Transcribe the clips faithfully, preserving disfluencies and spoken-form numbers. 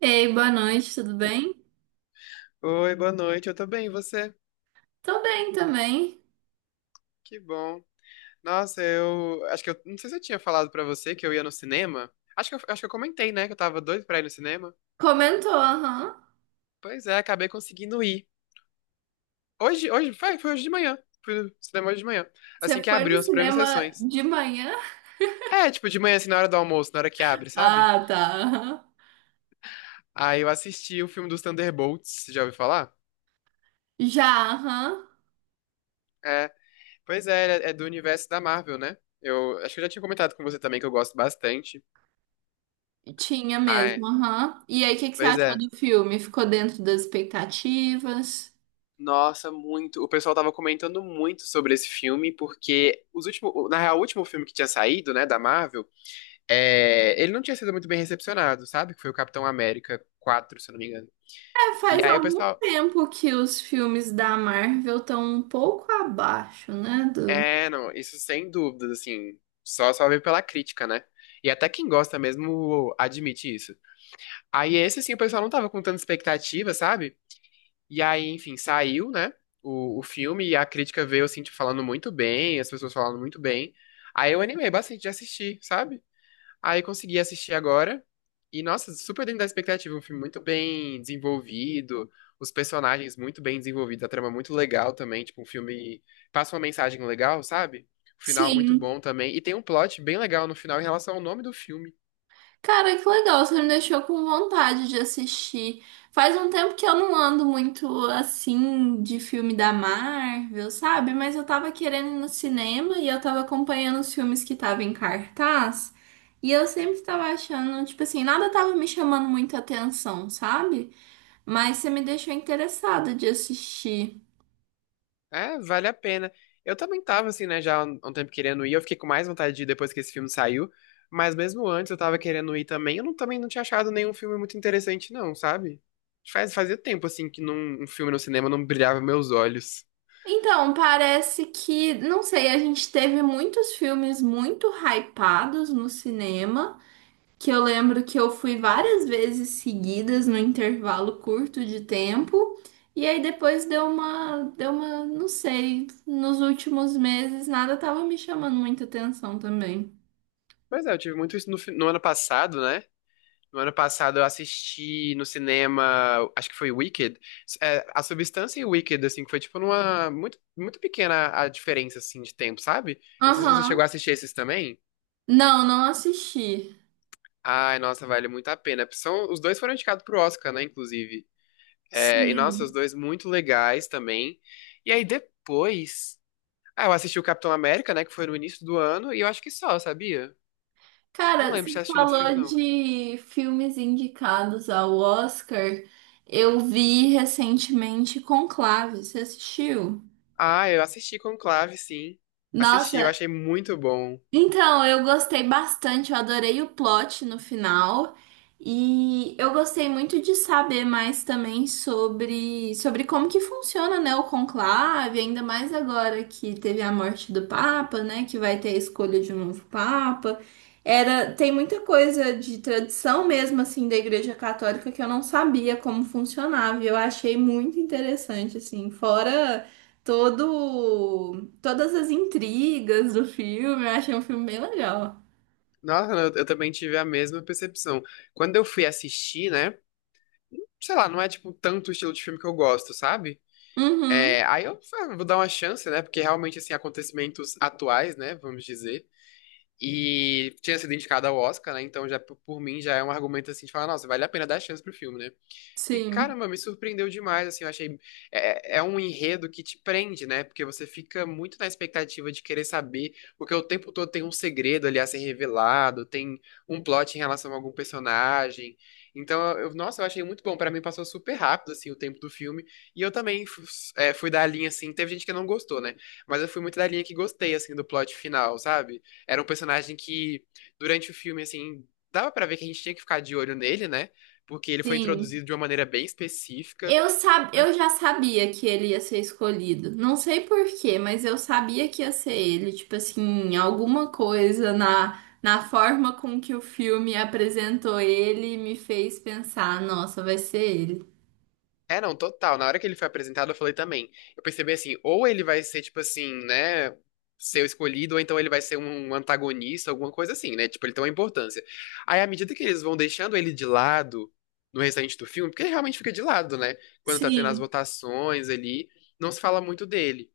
Ei, boa noite, tudo bem? Oi, boa noite. Eu tô bem, e você? Tô bem também. Que bom. Nossa, eu acho que eu não sei se eu tinha falado pra você que eu ia no cinema. Acho que eu, acho que eu comentei, né, que eu tava doido pra ir no cinema. Comentou, aham. Pois é, acabei conseguindo ir. Hoje, hoje foi, foi hoje de manhã. Fui no cinema hoje de manhã, Você assim que foi no abriu as primeiras cinema sessões. de manhã? É, tipo de manhã assim na hora do almoço, na hora que abre, sabe? Ah, tá, aham. Aí eu assisti o filme dos Thunderbolts, já ouviu falar? Já, aham. É, pois é, é é do universo da Marvel, né? Eu acho que eu já tinha comentado com você também que eu gosto bastante. Tinha Ah, mesmo, é. aham. E aí, o que que você Pois achou é. do filme? Ficou dentro das expectativas? Nossa, muito. O pessoal tava comentando muito sobre esse filme, porque os últimos, na real, o último filme que tinha saído, né, da Marvel, é, ele não tinha sido muito bem recepcionado, sabe? Que foi o Capitão América quatro, se eu não me engano. É, E faz aí o algum pessoal, tempo que os filmes da Marvel estão um pouco abaixo, né? Do... é, não, isso sem dúvidas, assim, só só veio pela crítica, né? E até quem gosta mesmo admite isso. Aí esse, assim, o pessoal não tava com tanta expectativa, sabe? E aí, enfim, saiu, né? O, o filme e a crítica veio, assim, tipo, falando muito bem, as pessoas falando muito bem. Aí eu animei bastante de assistir, sabe? Aí consegui assistir agora. E, nossa, super dentro da expectativa. Um filme muito bem desenvolvido, os personagens muito bem desenvolvidos, a trama muito legal também. Tipo, um filme passa uma mensagem legal, sabe? O final muito Sim. bom também. E tem um plot bem legal no final em relação ao nome do filme. Cara, que legal, você me deixou com vontade de assistir. Faz um tempo que eu não ando muito assim de filme da Marvel, sabe? Mas eu tava querendo ir no cinema e eu tava acompanhando os filmes que estavam em cartaz. E eu sempre tava achando, tipo assim, nada tava me chamando muita atenção, sabe? Mas você me deixou interessada de assistir. É, vale a pena. Eu também tava, assim, né, já há um um tempo querendo ir. Eu fiquei com mais vontade de ir depois que esse filme saiu. Mas mesmo antes eu tava querendo ir também. Eu não, também não tinha achado nenhum filme muito interessante, não, sabe? Faz, fazia tempo, assim, que num, um filme no cinema não brilhava meus olhos. Então, parece que, não sei, a gente teve muitos filmes muito hypados no cinema, que eu lembro que eu fui várias vezes seguidas no intervalo curto de tempo. E aí depois deu uma, deu uma, não sei, nos últimos meses nada tava me chamando muita atenção também. Mas é, eu tive muito isso no, fi- no ano passado, né? No ano passado eu assisti no cinema, acho que foi Wicked. É, a Substância e Wicked, assim, que foi tipo numa. Muito, muito pequena a diferença, assim, de tempo, sabe? Eu não sei se você chegou a Aham. assistir esses também. Não, não assisti. Ai, nossa, vale muito a pena. São, os dois foram indicados pro Oscar, né, inclusive. É, e, nossa, os Sim. dois muito legais também. E aí, depois... Ah, eu assisti o Capitão América, né, que foi no início do ano, e eu acho que só, sabia? Não Cara, lembro você de ter assistido outro filme, falou não. de filmes indicados ao Oscar. Eu vi recentemente Conclave. Você assistiu? Ah, eu assisti Conclave, sim. Assisti, eu Nossa. achei muito bom. Então, eu gostei bastante, eu adorei o plot no final. E eu gostei muito de saber mais também sobre, sobre como que funciona, né, o conclave, ainda mais agora que teve a morte do Papa, né, que vai ter a escolha de um novo Papa. Era, tem muita coisa de tradição mesmo, assim, da Igreja Católica que eu não sabia como funcionava. E eu achei muito interessante, assim, fora todo, todas as intrigas do filme. Eu achei um filme bem legal. Nossa, eu, eu também tive a mesma percepção. Quando eu fui assistir, né, sei lá, não é, tipo, tanto o estilo de filme que eu gosto, sabe? É, Uhum, aí eu ah, vou dar uma chance, né? Porque realmente, assim, acontecimentos atuais, né? Vamos dizer. E tinha sido indicado ao Oscar, né? Então, já por por mim, já é um argumento, assim, de falar, nossa, vale a pena dar chance pro filme, né? E sim, caramba, me surpreendeu demais, assim, eu achei. É, é é um enredo que te prende, né? Porque você fica muito na expectativa de querer saber, porque o tempo todo tem um segredo ali a ser revelado, tem um plot em relação a algum personagem. Então, eu, nossa, eu achei muito bom. Pra mim passou super rápido, assim, o tempo do filme. E eu também fu- é, fui da linha, assim, teve gente que não gostou, né? Mas eu fui muito da linha que gostei, assim, do plot final, sabe? Era um personagem que, durante o filme, assim, dava pra ver que a gente tinha que ficar de olho nele, né? Porque ele foi sim. introduzido de uma maneira bem específica. Eu, sab... eu já sabia que ele ia ser escolhido. Não sei por quê, mas eu sabia que ia ser ele. Tipo assim, alguma coisa na, na forma com que o filme apresentou ele me fez pensar, nossa, vai ser ele. É, não, total. Na hora que ele foi apresentado, eu falei também. Eu percebi assim, ou ele vai ser, tipo assim, né? Ser o escolhido, ou então ele vai ser um antagonista, alguma coisa assim, né? Tipo, ele tem uma importância. Aí, à medida que eles vão deixando ele de lado no restante do filme, porque ele realmente fica de lado, né? Quando tá tendo as Sim. votações ali, não se fala muito dele.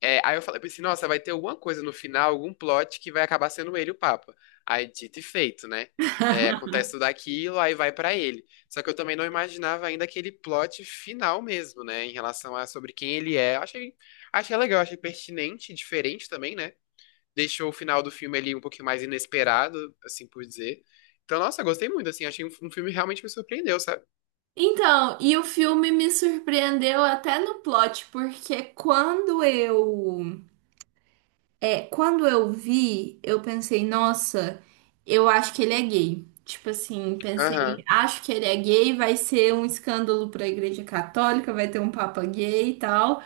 É, aí eu falei, pensei, nossa, vai ter alguma coisa no final, algum plot que vai acabar sendo ele o Papa. Aí, dito e feito, né? É, acontece tudo aquilo, aí vai pra ele. Só que eu também não imaginava ainda aquele plot final mesmo, né? Em relação a sobre quem ele é. Eu Achei, achei legal, achei pertinente, diferente também, né? Deixou o final do filme ali um pouquinho mais inesperado, assim por dizer. Então, nossa, gostei muito, assim, achei um, um filme que realmente me surpreendeu, sabe? Então, e o filme me surpreendeu até no plot, porque quando eu É, quando eu vi, eu pensei, nossa, eu acho que ele é gay. Tipo assim, pensei, Aham. acho que ele é gay, vai ser um escândalo para a Igreja Católica, vai ter um papa gay e tal.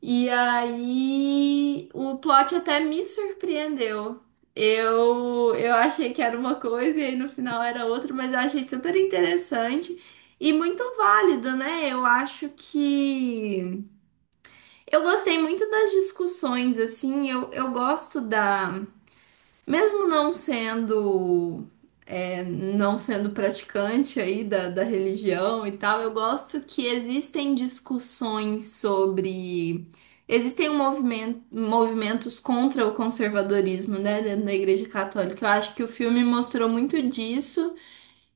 E aí, o plot até me surpreendeu. Eu, eu achei que era uma coisa e aí no final era outra, mas eu achei super interessante e muito válido, né? Eu acho que eu gostei muito das discussões, assim, eu, eu gosto da, mesmo não sendo, é, não sendo praticante aí da, da religião e tal, eu gosto que existem discussões sobre. Existem um movimento, movimentos contra o conservadorismo, né, dentro da Igreja Católica. Eu acho que o filme mostrou muito disso.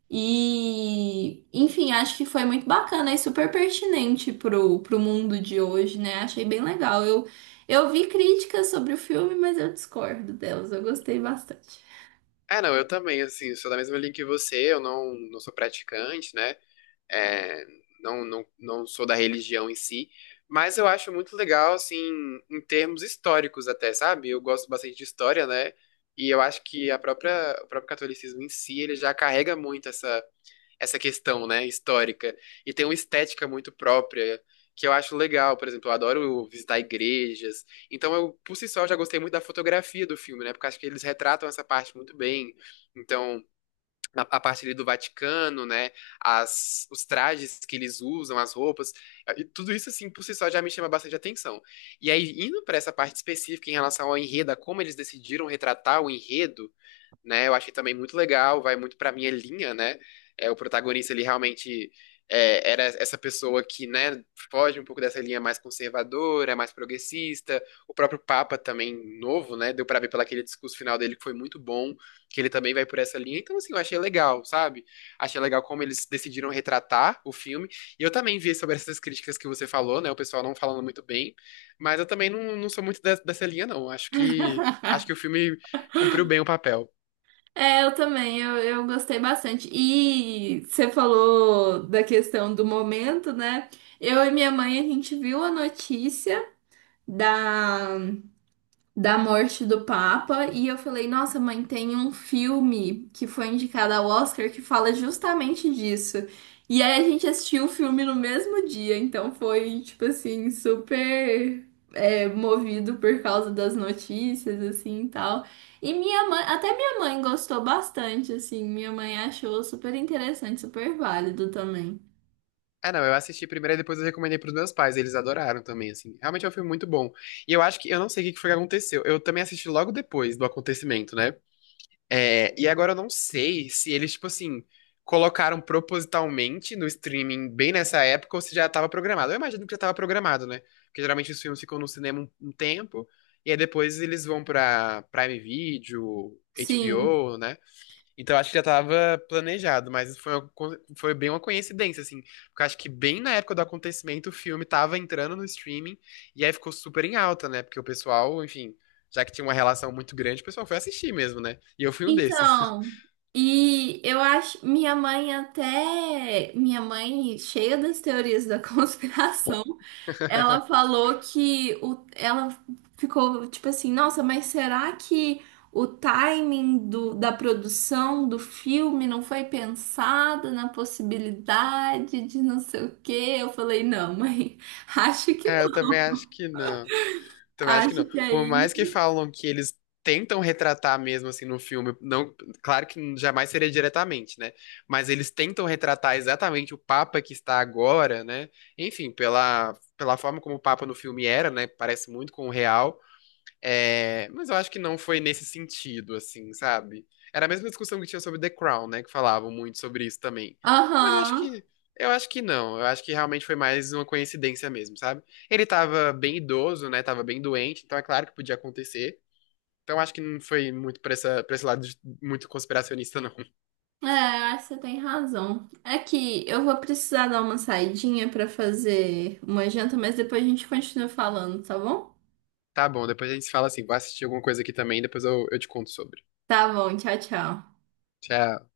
E, enfim, acho que foi muito bacana e super pertinente pro, pro mundo de hoje, né? Achei bem legal. Eu, eu vi críticas sobre o filme, mas eu discordo delas. Eu gostei bastante. É, não, eu também, assim, sou da mesma linha que você, eu não, não sou praticante, né? É, não, não, não sou da religião em si, mas eu acho muito legal, assim, em termos históricos até, sabe? Eu gosto bastante de história, né? E eu acho que a própria, o próprio catolicismo em si, ele já carrega muito essa, essa questão, né, histórica. E tem uma estética muito própria, que eu acho legal. Por exemplo, eu adoro visitar igrejas. Então, eu, por si só, já gostei muito da fotografia do filme, né? Porque eu acho que eles retratam essa parte muito bem. Então, na- a parte ali do Vaticano, né? As, os trajes que eles usam, as roupas, e tudo isso assim por si só já me chama bastante atenção. E aí indo para essa parte específica em relação ao enredo, a como eles decidiram retratar o enredo, né? Eu achei também muito legal, vai muito pra minha linha, né? É, o protagonista, ele realmente é, era essa pessoa que, né, foge um pouco dessa linha mais conservadora, mais progressista. O próprio Papa também, novo, né? Deu pra ver pelo aquele discurso final dele que foi muito bom, que ele também vai por essa linha. Então, assim, eu achei legal, sabe? Achei legal como eles decidiram retratar o filme. E eu também vi sobre essas críticas que você falou, né? O pessoal não falando muito bem. Mas eu também não, não sou muito de- dessa linha, não. Acho que, acho que o filme cumpriu bem o papel. É, eu também, eu, eu gostei bastante. E você falou da questão do momento, né? Eu e minha mãe, a gente viu a notícia da, da morte do Papa e eu falei, nossa, mãe, tem um filme que foi indicado ao Oscar que fala justamente disso. E aí a gente assistiu o filme no mesmo dia, então foi tipo assim, super, é, movido por causa das notícias, assim, e tal. E minha mãe, até minha mãe gostou bastante, assim, minha mãe achou super interessante, super válido também. Ah, não, eu assisti primeiro e depois eu recomendei pros meus pais, eles adoraram também, assim. Realmente é um filme muito bom. E eu acho que, eu não sei o que que foi que aconteceu. Eu também assisti logo depois do acontecimento, né? É, e agora eu não sei se eles, tipo assim, colocaram propositalmente no streaming bem nessa época ou se já estava programado. Eu imagino que já estava programado, né? Porque geralmente os filmes ficam no cinema um, um tempo e aí depois eles vão pra Prime Video, Sim. HBO, né? Então acho que já estava planejado, mas foi, uma co- foi bem uma coincidência, assim. Porque acho que bem na época do acontecimento o filme tava entrando no streaming e aí ficou super em alta, né? Porque o pessoal, enfim, já que tinha uma relação muito grande, o pessoal foi assistir mesmo, né? E eu fui um desses. Então, e eu acho, minha mãe até, minha mãe, cheia das teorias da conspiração, ela falou que o, ela ficou tipo assim, nossa, mas será que o timing do, da produção do filme não foi pensado na possibilidade de não sei o quê? Eu falei, não, mãe, acho que É, eu não. também acho que não. Também acho que Acho não. que Por aí. mais que falam que eles tentam retratar mesmo assim no filme, não, claro que jamais seria diretamente, né? Mas eles tentam retratar exatamente o Papa que está agora, né? Enfim, pela, pela forma como o Papa no filme era, né? Parece muito com o real. É, mas eu acho que não foi nesse sentido, assim, sabe? Era a mesma discussão que tinha sobre The Crown, né? Que falavam muito sobre isso também. Mas eu acho Aham. que. Eu acho que não. Eu acho que realmente foi mais uma coincidência mesmo, sabe? Ele tava bem idoso, né? Tava bem doente, então é claro que podia acontecer. Então eu acho que não foi muito pra, essa, pra esse lado de- muito conspiracionista, não. É, acho que você tem razão. É que eu vou precisar dar uma saidinha pra fazer uma janta, mas depois a gente continua falando, tá bom? Tá bom, depois a gente se fala assim. Vou assistir alguma coisa aqui também, depois eu, eu te conto sobre. Tá bom, tchau, tchau. Tchau.